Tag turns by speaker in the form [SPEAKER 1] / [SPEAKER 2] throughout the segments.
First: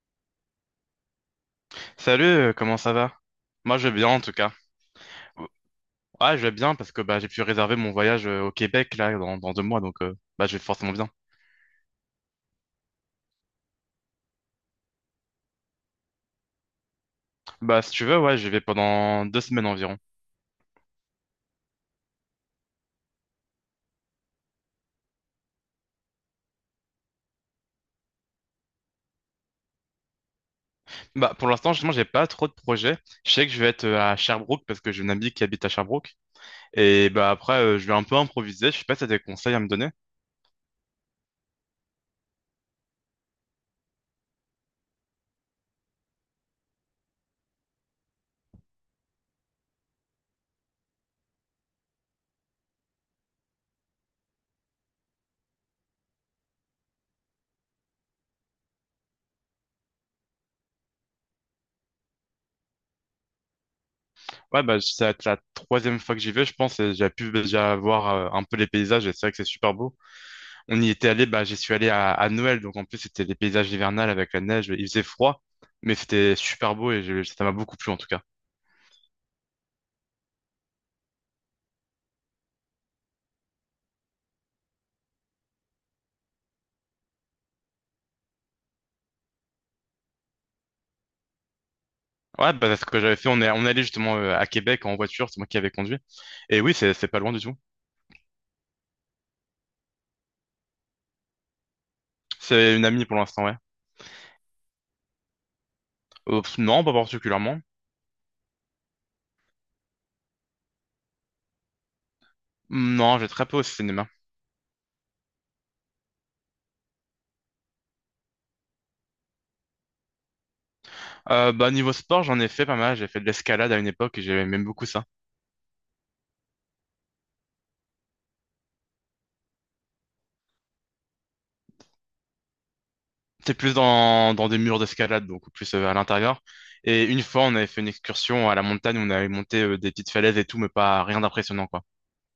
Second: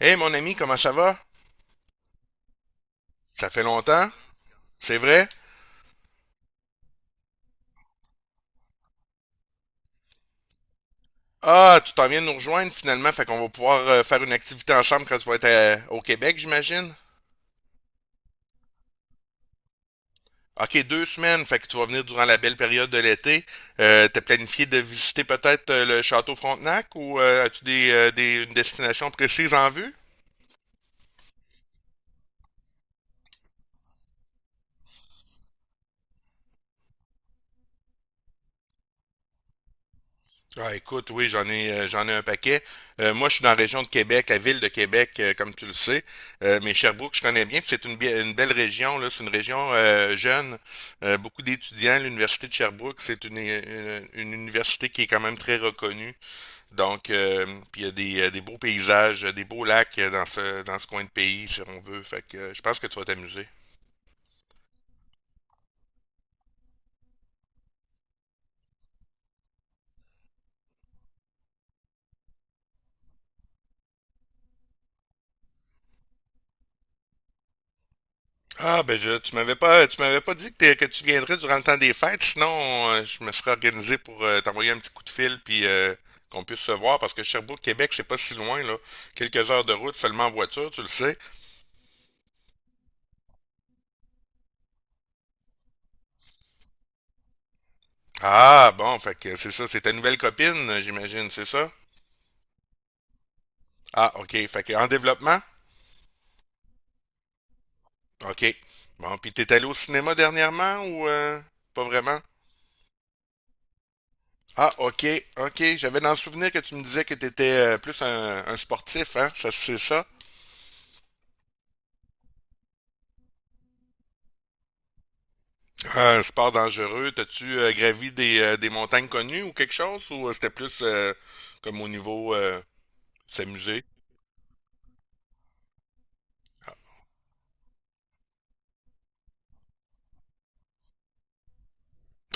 [SPEAKER 1] Hey, mon ami, comment ça va?
[SPEAKER 2] Salut, comment ça va?
[SPEAKER 1] Ça fait
[SPEAKER 2] Moi je vais bien
[SPEAKER 1] longtemps?
[SPEAKER 2] en tout cas.
[SPEAKER 1] C'est vrai?
[SPEAKER 2] Ouais, je vais bien parce que bah, j'ai pu réserver mon voyage au Québec là dans 2 mois donc bah, je vais forcément bien.
[SPEAKER 1] Ah, tu t'en viens de nous rejoindre finalement, fait qu'on va pouvoir faire une activité en chambre quand tu vas être au Québec, j'imagine?
[SPEAKER 2] Bah si tu veux, ouais, je vais pendant 2 semaines environ.
[SPEAKER 1] Ok, 2 semaines, fait que tu vas venir durant la belle période de l'été. T'as planifié de visiter peut-être le château Frontenac ou as-tu une destination précise en vue?
[SPEAKER 2] Bah pour l'instant, justement, j'ai pas trop de projets. Je sais que je vais être à Sherbrooke parce que j'ai une amie qui habite à Sherbrooke. Et bah après, je vais un peu improviser. Je sais pas si t'as des conseils à me donner.
[SPEAKER 1] Ah, écoute, oui, j'en ai un paquet. Moi, je suis dans la région de Québec, la ville de Québec, comme tu le sais. Mais Sherbrooke, je connais bien, puis c'est une belle région, là. C'est une région jeune. Beaucoup d'étudiants. L'université de Sherbrooke, c'est une université qui est quand même très reconnue. Donc, puis il y a des beaux paysages, des beaux lacs dans dans ce coin de pays, si on veut. Fait que je pense que tu vas t'amuser.
[SPEAKER 2] Ouais, bah ça va être la troisième fois que j'y vais, je pense, et j'ai pu déjà voir un peu les paysages et c'est vrai que c'est super beau. On y était allé, bah, j'y suis allé à Noël, donc en plus c'était des paysages hivernales avec la neige, il faisait froid, mais c'était super beau et ça m'a beaucoup plu en tout cas.
[SPEAKER 1] Ah, ben, je, tu m'avais pas dit que, que tu viendrais durant le temps des fêtes, sinon je me serais organisé pour t'envoyer un petit coup de fil puis qu'on puisse se voir parce que Sherbrooke, Québec, c'est pas si loin là, quelques heures de route seulement en voiture, tu le sais.
[SPEAKER 2] Ouais, bah, c'est ce que j'avais fait, on est allé justement à Québec en voiture, c'est moi qui avais conduit. Et oui, c'est pas loin du tout.
[SPEAKER 1] Ah, bon, fait que c'est ça, c'est ta nouvelle copine, j'imagine, c'est ça?
[SPEAKER 2] C'est une amie pour l'instant, ouais.
[SPEAKER 1] Ah, ok, fait que en développement?
[SPEAKER 2] Pff, non, pas particulièrement.
[SPEAKER 1] Ok. Bon, puis t'es allé au cinéma dernièrement ou pas vraiment?
[SPEAKER 2] Non, j'ai très peu au cinéma.
[SPEAKER 1] Ah, ok, ok. J'avais dans le souvenir que tu me disais que t'étais plus un sportif, hein? Ça, c'est ça?
[SPEAKER 2] Bah, niveau sport, j'en ai fait pas mal. J'ai fait de l'escalade à une époque et j'aimais même beaucoup ça.
[SPEAKER 1] Un sport dangereux, t'as-tu gravi des montagnes connues ou quelque chose? Ou c'était plus comme au niveau
[SPEAKER 2] C'était plus
[SPEAKER 1] s'amuser?
[SPEAKER 2] dans des murs d'escalade, donc plus à l'intérieur. Et une fois, on avait fait une excursion à la montagne où on avait monté des petites falaises et tout, mais pas rien d'impressionnant, quoi.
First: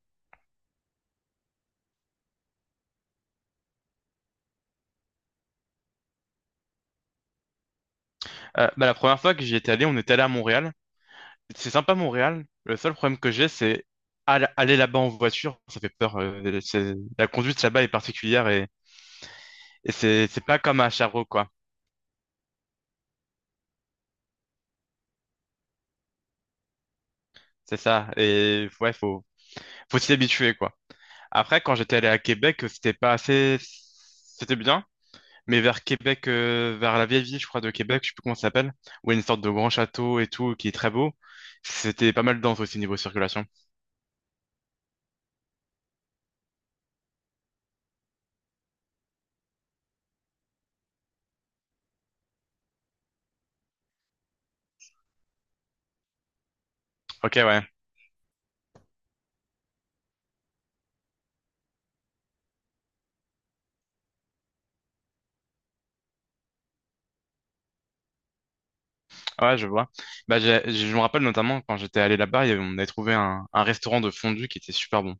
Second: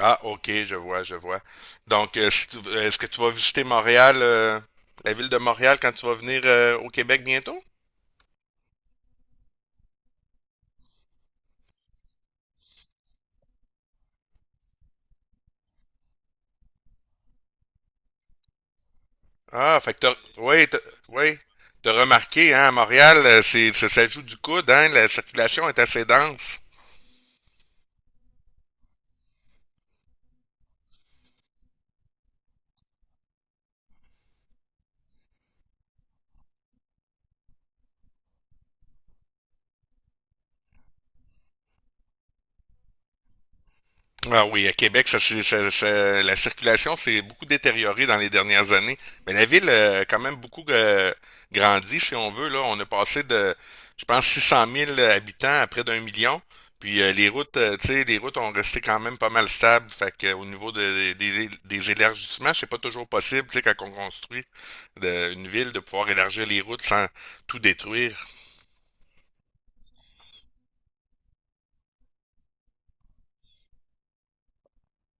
[SPEAKER 1] Ah, ok, je vois, je vois. Donc, si tu- est-ce que tu vas visiter Montréal, la ville de Montréal, quand tu vas venir au Québec bientôt?
[SPEAKER 2] Bah, la première fois que j'y étais allé, on était allé à Montréal. C'est sympa, Montréal. Le seul problème que j'ai, c'est aller là-bas en voiture, ça fait peur. La conduite là-bas est particulière, et,
[SPEAKER 1] Ah,
[SPEAKER 2] et
[SPEAKER 1] fait que t'as,
[SPEAKER 2] c'est pas
[SPEAKER 1] oui, t'as,
[SPEAKER 2] comme à Sherbrooke,
[SPEAKER 1] oui,
[SPEAKER 2] quoi.
[SPEAKER 1] t'as remarqué, hein, à Montréal, c'est, ça joue du coude, hein, la circulation est assez dense.
[SPEAKER 2] C'est ça. Et ouais, faut s'y habituer, quoi. Après, quand j'étais allé à Québec, c'était pas assez, c'était bien, mais vers Québec, vers la vieille ville, je crois, de Québec, je sais plus comment ça s'appelle, où il y a une sorte de grand château et tout, qui est très beau. C'était pas mal dense aussi niveau circulation.
[SPEAKER 1] Ah oui, à Québec, ça, c'est- ça- ça- la circulation s'est beaucoup détériorée dans les dernières années. Mais la ville a quand même beaucoup grandi, si on veut. Là, on a passé de, je pense, 600 000 habitants à près d'1 million. Puis les
[SPEAKER 2] Ok,
[SPEAKER 1] routes,
[SPEAKER 2] ouais,
[SPEAKER 1] tu sais, les routes ont resté quand même pas mal stables. Fait que, au niveau des élargissements, c'est pas toujours possible, tu sais, quand on construit une ville, de pouvoir élargir les routes sans tout détruire.
[SPEAKER 2] ouais, je vois. Bah, je me rappelle notamment quand j'étais allé là-bas, on avait trouvé un restaurant de fondue qui était super bon.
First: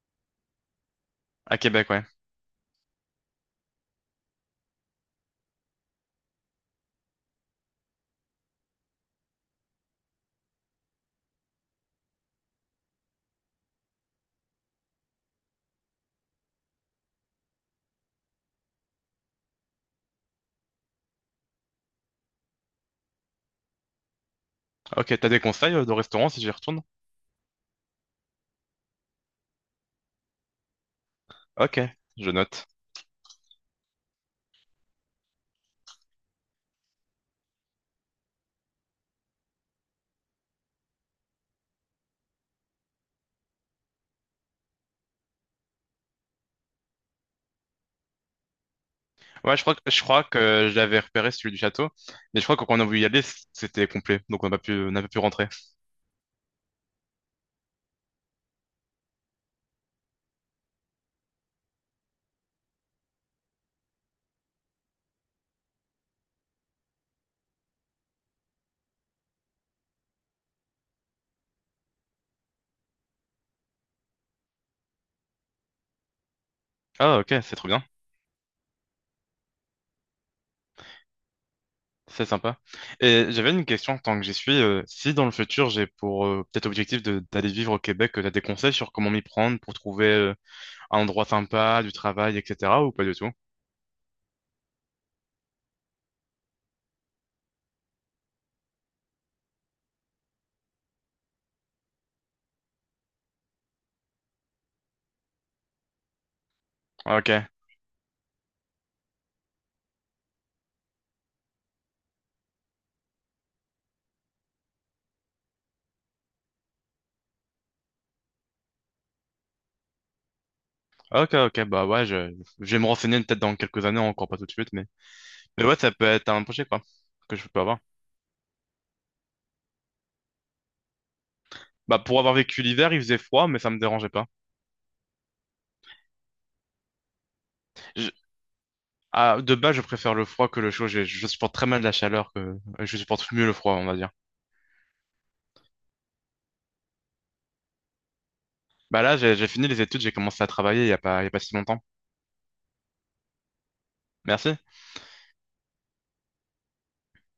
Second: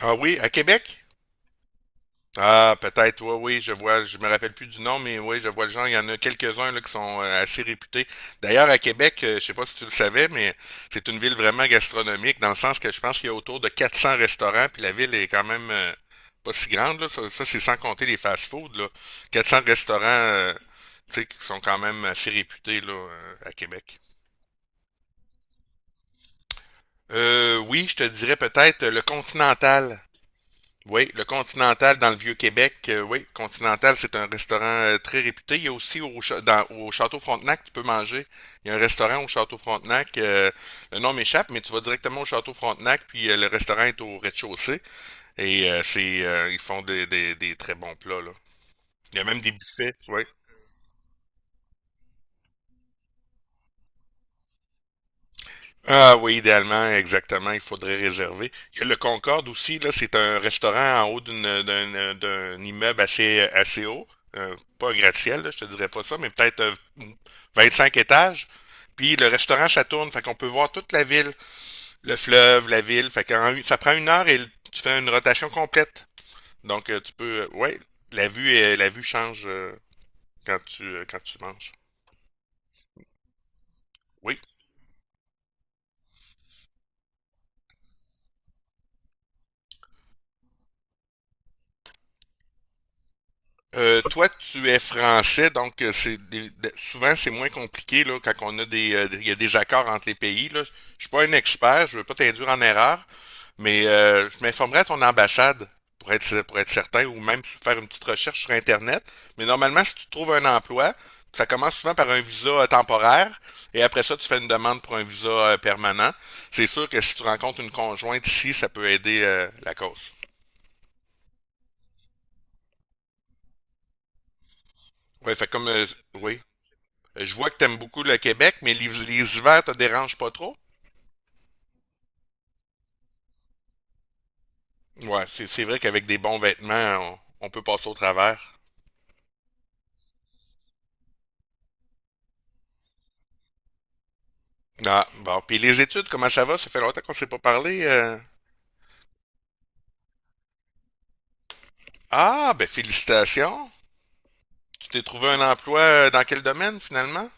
[SPEAKER 1] Ah oui, à Québec?
[SPEAKER 2] À Québec, ouais.
[SPEAKER 1] Ah, peut-être, oui, oui, je vois, je me rappelle plus du nom, mais oui, je vois le genre, il y en a quelques-uns là, qui sont assez réputés. D'ailleurs, à Québec, je sais pas si tu le savais, mais c'est une ville vraiment gastronomique, dans le sens que je pense qu'il y a autour de 400 restaurants, puis la ville est quand même pas si grande, là. Ça, c'est sans compter les fast-foods, là. Quatre cents restaurants, tu sais, qui sont quand même assez réputés, là, à Québec.
[SPEAKER 2] Ok, t'as des conseils de restaurants si j'y retourne?
[SPEAKER 1] Oui, je te dirais peut-être le Continental. Oui, le
[SPEAKER 2] Ok,
[SPEAKER 1] Continental dans le
[SPEAKER 2] je note.
[SPEAKER 1] Vieux-Québec. Oui, Continental, c'est un restaurant très réputé. Il y a aussi au Château Frontenac, tu peux manger. Il y a un restaurant au Château Frontenac. Le nom m'échappe, mais tu vas directement au Château Frontenac, puis le restaurant est au rez-de-chaussée. Et ils font des très bons plats, là. Il y a même des
[SPEAKER 2] Ouais, je crois que,
[SPEAKER 1] buffets.
[SPEAKER 2] je
[SPEAKER 1] Oui.
[SPEAKER 2] crois que je l'avais repéré celui du château, mais je crois que quand on a voulu y aller, c'était complet, donc on n'a pas pu rentrer.
[SPEAKER 1] Ah oui, idéalement, exactement, il faudrait réserver. Il y a le Concorde aussi, là, c'est un restaurant en haut d'un immeuble assez haut. Pas un gratte-ciel, là, je te dirais pas ça, mais peut-être 25 étages. Puis le restaurant, ça tourne, fait qu'on peut voir toute la ville, le fleuve, la ville. Fait ça prend une heure et tu fais une rotation complète. Donc tu
[SPEAKER 2] Ah ok,
[SPEAKER 1] peux,
[SPEAKER 2] c'est trop
[SPEAKER 1] ouais,
[SPEAKER 2] bien,
[SPEAKER 1] la vue change quand tu manges.
[SPEAKER 2] c'est sympa. Et j'avais une question tant que j'y
[SPEAKER 1] Oui.
[SPEAKER 2] suis, si dans le futur j'ai pour peut-être objectif d'aller vivre au Québec, tu as des conseils sur comment m'y prendre pour trouver un endroit sympa, du travail, etc. ou pas du tout?
[SPEAKER 1] Toi, tu es français, donc souvent c'est moins compliqué là, quand on a des, il y a des accords entre les pays. Là. Je suis pas un expert, je veux pas t'induire en erreur, mais je m'informerai à ton ambassade pour être certain, ou
[SPEAKER 2] Ok,
[SPEAKER 1] même faire une petite recherche sur Internet. Mais normalement, si tu trouves un emploi, ça commence souvent par un visa temporaire, et après ça, tu fais une demande pour un visa permanent. C'est sûr que si tu rencontres une conjointe ici, ça peut aider la cause.
[SPEAKER 2] ok, ok, bah ouais, je vais me renseigner peut-être dans quelques années, encore pas tout de suite, mais,
[SPEAKER 1] Ouais, fait
[SPEAKER 2] mais
[SPEAKER 1] comme
[SPEAKER 2] ouais, ça peut être
[SPEAKER 1] oui.
[SPEAKER 2] un projet quoi,
[SPEAKER 1] Je
[SPEAKER 2] que je
[SPEAKER 1] vois que
[SPEAKER 2] peux
[SPEAKER 1] t'aimes
[SPEAKER 2] avoir.
[SPEAKER 1] beaucoup le Québec, mais les hivers te dérangent pas trop?
[SPEAKER 2] Bah pour avoir vécu l'hiver, il faisait froid, mais ça me dérangeait pas.
[SPEAKER 1] Ouais, c'est vrai qu'avec des bons vêtements, on peut passer au
[SPEAKER 2] Je-
[SPEAKER 1] travers.
[SPEAKER 2] ah, de base, je préfère le froid que le chaud, je supporte très mal la chaleur, que je supporte mieux le froid, on va dire.
[SPEAKER 1] Ah, bon. Puis les études, comment ça va? Ça fait longtemps qu'on s'est pas parlé.
[SPEAKER 2] Bah là, j'ai fini les études, j'ai commencé à travailler il y a pas si longtemps.
[SPEAKER 1] Ah, ben félicitations.
[SPEAKER 2] Merci.
[SPEAKER 1] Tu t'es trouvé un emploi dans quel domaine finalement?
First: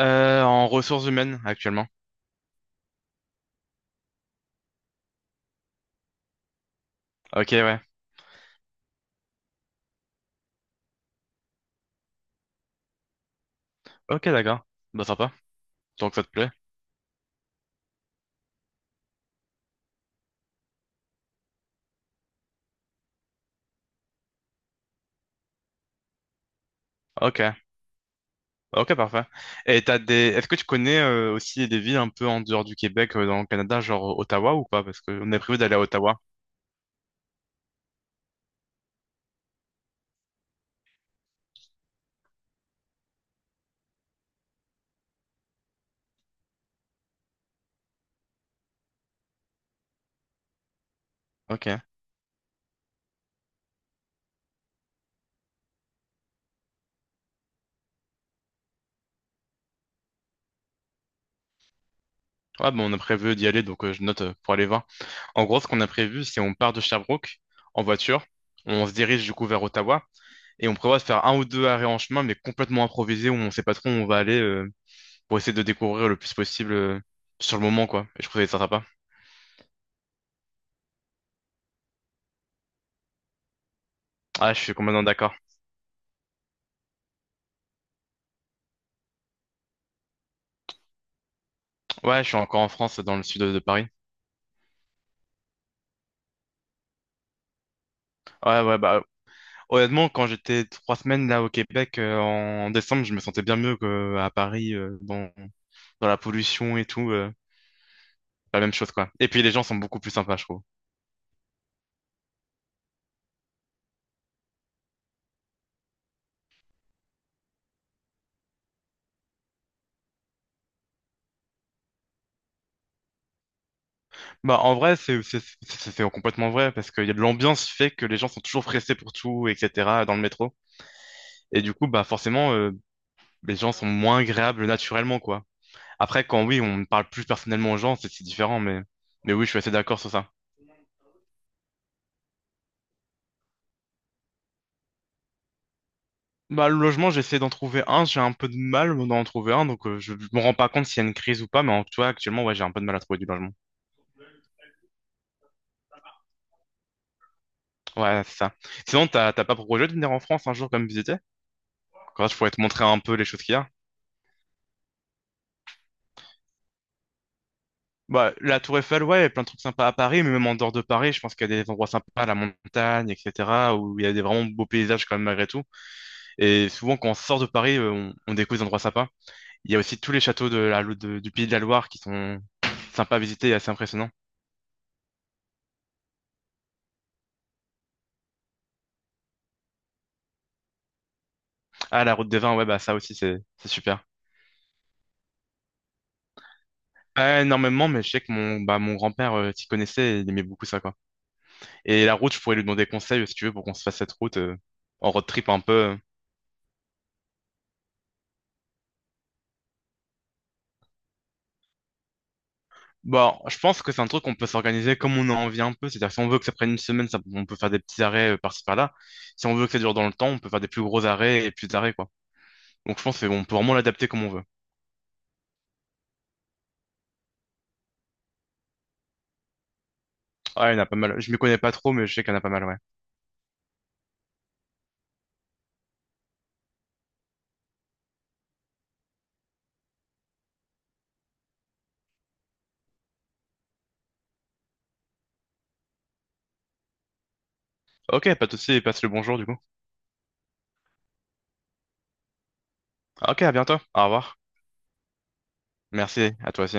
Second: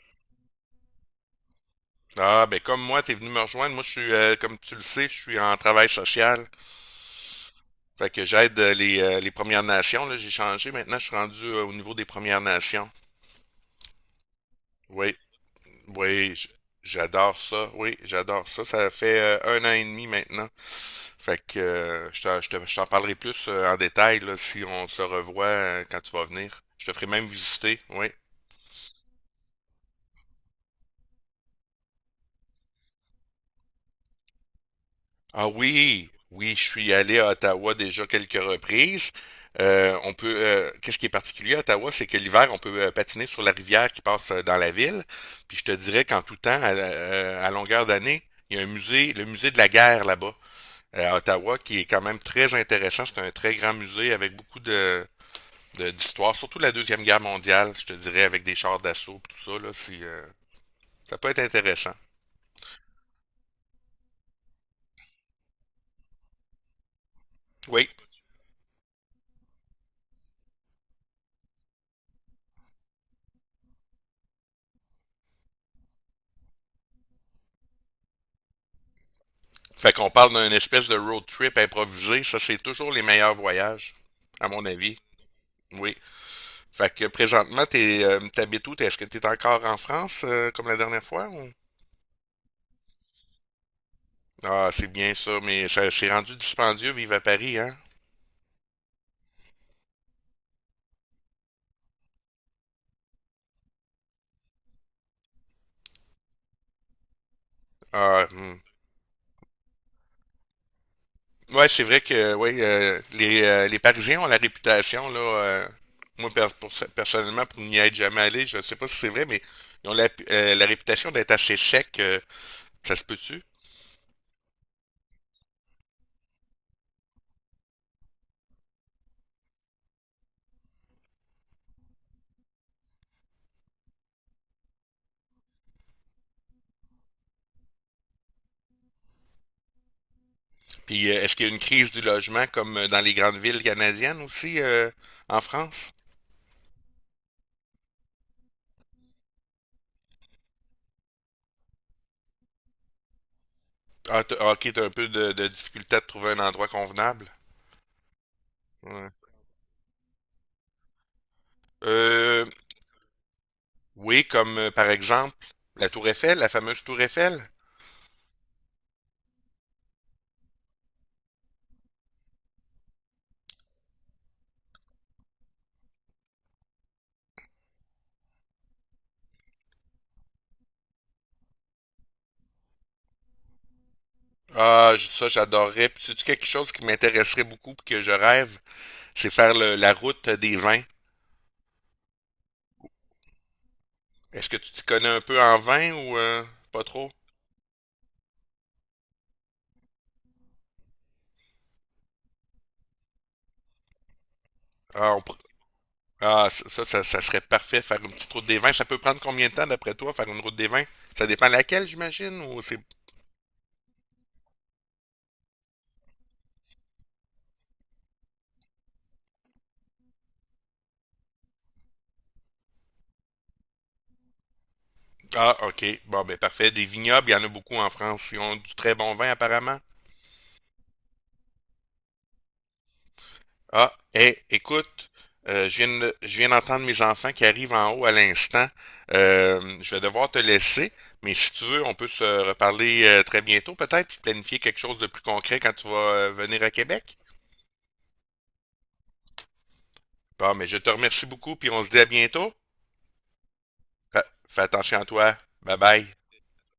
[SPEAKER 2] En ressources humaines actuellement.
[SPEAKER 1] Ah, ben comme moi, t'es venu me rejoindre. Moi, je suis, comme tu le sais, je suis en travail social.
[SPEAKER 2] Ok, ouais.
[SPEAKER 1] Fait que j'aide les Premières Nations. Là, j'ai changé. Maintenant, je suis rendu au niveau des Premières Nations.
[SPEAKER 2] Ok, d'accord. Bah
[SPEAKER 1] Oui,
[SPEAKER 2] sympa. Donc ça te
[SPEAKER 1] oui,
[SPEAKER 2] plaît.
[SPEAKER 1] j'adore ça. Oui, j'adore ça. Ça fait un an et demi maintenant. Fait que je t'en parlerai plus en détail là, si on se revoit quand tu vas venir. Je te ferai même
[SPEAKER 2] Ok.
[SPEAKER 1] visiter, oui.
[SPEAKER 2] Ok, parfait. Est-ce que tu connais aussi des villes un peu en dehors du Québec, dans le Canada, genre Ottawa ou pas? Parce qu'on a
[SPEAKER 1] Ah
[SPEAKER 2] prévu d'aller à
[SPEAKER 1] oui,
[SPEAKER 2] Ottawa.
[SPEAKER 1] oui, je suis allé à Ottawa déjà quelques reprises. On peut, qu'est-ce qui est particulier à Ottawa, c'est que l'hiver, on peut patiner sur la rivière qui passe dans la ville. Puis je te dirais qu'en tout temps, à longueur d'année, il y a un musée, le musée de la guerre là-bas. À Ottawa, qui
[SPEAKER 2] Ok.
[SPEAKER 1] est quand même très intéressant. C'est un très grand musée avec beaucoup de d'histoire, surtout la Deuxième Guerre mondiale, je te dirais, avec des chars d'assaut et tout ça, là, ça peut être intéressant.
[SPEAKER 2] Ouais, bon, on a prévu d'y aller, donc je note pour aller voir. En gros, ce qu'on a prévu, c'est on part de Sherbrooke en
[SPEAKER 1] Oui.
[SPEAKER 2] voiture. On se dirige du coup vers Ottawa et on prévoit de faire un ou deux arrêts en chemin, mais complètement improvisés où on sait pas trop où on va aller. Pour essayer de découvrir le plus possible sur le moment, quoi. Et je trouvais ça sympa.
[SPEAKER 1] Fait qu'on parle d'une espèce de road trip improvisé, ça c'est toujours les meilleurs voyages, à
[SPEAKER 2] Ah, je
[SPEAKER 1] mon
[SPEAKER 2] suis
[SPEAKER 1] avis.
[SPEAKER 2] complètement d'accord.
[SPEAKER 1] Oui. Fait que présentement, t'habites où? Est-ce que t'es encore en France, comme la dernière fois, ou?
[SPEAKER 2] Ouais, je suis encore en France, dans le sud de Paris.
[SPEAKER 1] Ah, c'est bien ça, mais ça, c'est rendu dispendieux, vivre à Paris, hein?
[SPEAKER 2] Ouais, ouais, bah, honnêtement, quand j'étais 3 semaines là au Québec en décembre, je me sentais bien mieux qu'à Paris, dans la pollution et tout.
[SPEAKER 1] Ah, hmm.
[SPEAKER 2] La même chose, quoi. Et puis les gens sont beaucoup plus sympas, je trouve.
[SPEAKER 1] Ouais, c'est vrai que ouais, les Parisiens ont la réputation, là. Moi, personnellement, pour n'y être jamais allé, je ne sais pas si c'est vrai, mais ils ont la, la réputation d'être assez secs. Ça se peut-tu?
[SPEAKER 2] Bah, en vrai, c'est complètement vrai, parce que y a de l'ambiance fait que les gens sont toujours pressés pour tout, etc., dans le métro. Et du coup, bah, forcément, les gens sont moins agréables naturellement, quoi. Après, quand oui, on parle plus personnellement aux gens, c'est différent, mais oui, je suis assez d'accord sur ça.
[SPEAKER 1] Puis, est-ce qu'il y a une crise du logement comme dans les grandes villes canadiennes aussi, en France?
[SPEAKER 2] Bah, le logement, j'essaie d'en trouver un, j'ai un peu de mal d'en trouver un, donc je me rends pas compte s'il y a une crise ou pas, mais en tout cas, actuellement, ouais, j'ai un peu de mal à trouver du logement.
[SPEAKER 1] Ah, ok, t'as un peu de difficulté à te trouver un endroit convenable.
[SPEAKER 2] Ouais, c'est ça. Sinon,
[SPEAKER 1] Ouais.
[SPEAKER 2] t'as pas pour projet de venir en France un jour comme visiter? Quand je
[SPEAKER 1] Euh,
[SPEAKER 2] pourrais te montrer un peu les choses qu'il y a.
[SPEAKER 1] oui, comme par exemple la Tour Eiffel, la fameuse Tour Eiffel.
[SPEAKER 2] Bah, la Tour Eiffel, ouais, il y a plein de trucs sympas à Paris, mais même en dehors de Paris, je pense qu'il y a des endroits sympas, la montagne, etc., où il y a des vraiment beaux paysages quand même malgré tout. Et souvent, quand on sort de Paris, on découvre des endroits sympas. Il y a aussi tous les châteaux de la, Lo- de- du Pays de la Loire qui sont sympas à visiter et assez impressionnants.
[SPEAKER 1] Ah, ça, j'adorerais. Puis, sais-tu quelque chose qui m'intéresserait beaucoup puis que je rêve, c'est faire la route des vins.
[SPEAKER 2] Ah, la Route des Vins, ouais, bah ça aussi, c'est super.
[SPEAKER 1] Est-ce que tu t'y connais un peu en vin ou pas trop?
[SPEAKER 2] Pas énormément, mais je sais que mon grand-père s'y connaissait et il aimait beaucoup ça, quoi. Et la route, je pourrais lui demander conseil, si tu veux, pour qu'on se fasse cette route en
[SPEAKER 1] Ah, on
[SPEAKER 2] road
[SPEAKER 1] pr-
[SPEAKER 2] trip un peu.
[SPEAKER 1] ah, ça serait parfait, faire une petite route des vins. Ça peut prendre combien de temps, d'après toi, faire une route des vins? Ça dépend laquelle, j'imagine, ou c'est...
[SPEAKER 2] Bon, je pense que c'est un truc qu'on peut s'organiser comme on a envie un peu. C'est-à-dire, que si on veut que ça prenne une semaine, on peut faire des petits arrêts par-ci par-là. Si on veut que ça dure dans le temps, on peut faire des plus gros arrêts et plus d'arrêts, quoi. Donc, je pense qu'on peut vraiment l'adapter comme on veut.
[SPEAKER 1] Ah, ok. Bon, ben parfait. Des vignobles, il y en a beaucoup en France. Ils ont du très bon vin, apparemment.
[SPEAKER 2] Ah, il y en a pas mal. Je m'y connais pas trop, mais je sais qu'il y en a pas mal, ouais.
[SPEAKER 1] Ah, hé, écoute, je viens d'entendre mes enfants qui arrivent en haut à l'instant. Je vais devoir te laisser, mais si tu veux, on peut se reparler très bientôt peut-être, puis planifier quelque chose de plus concret quand tu vas venir à Québec.
[SPEAKER 2] Ok, pas de souci, passe le bonjour du coup.
[SPEAKER 1] Bon, mais je te remercie beaucoup, puis on se dit à bientôt.
[SPEAKER 2] Ok, à bientôt. Au revoir.
[SPEAKER 1] Fais attention à toi. Bye bye.
[SPEAKER 2] Merci, à toi aussi.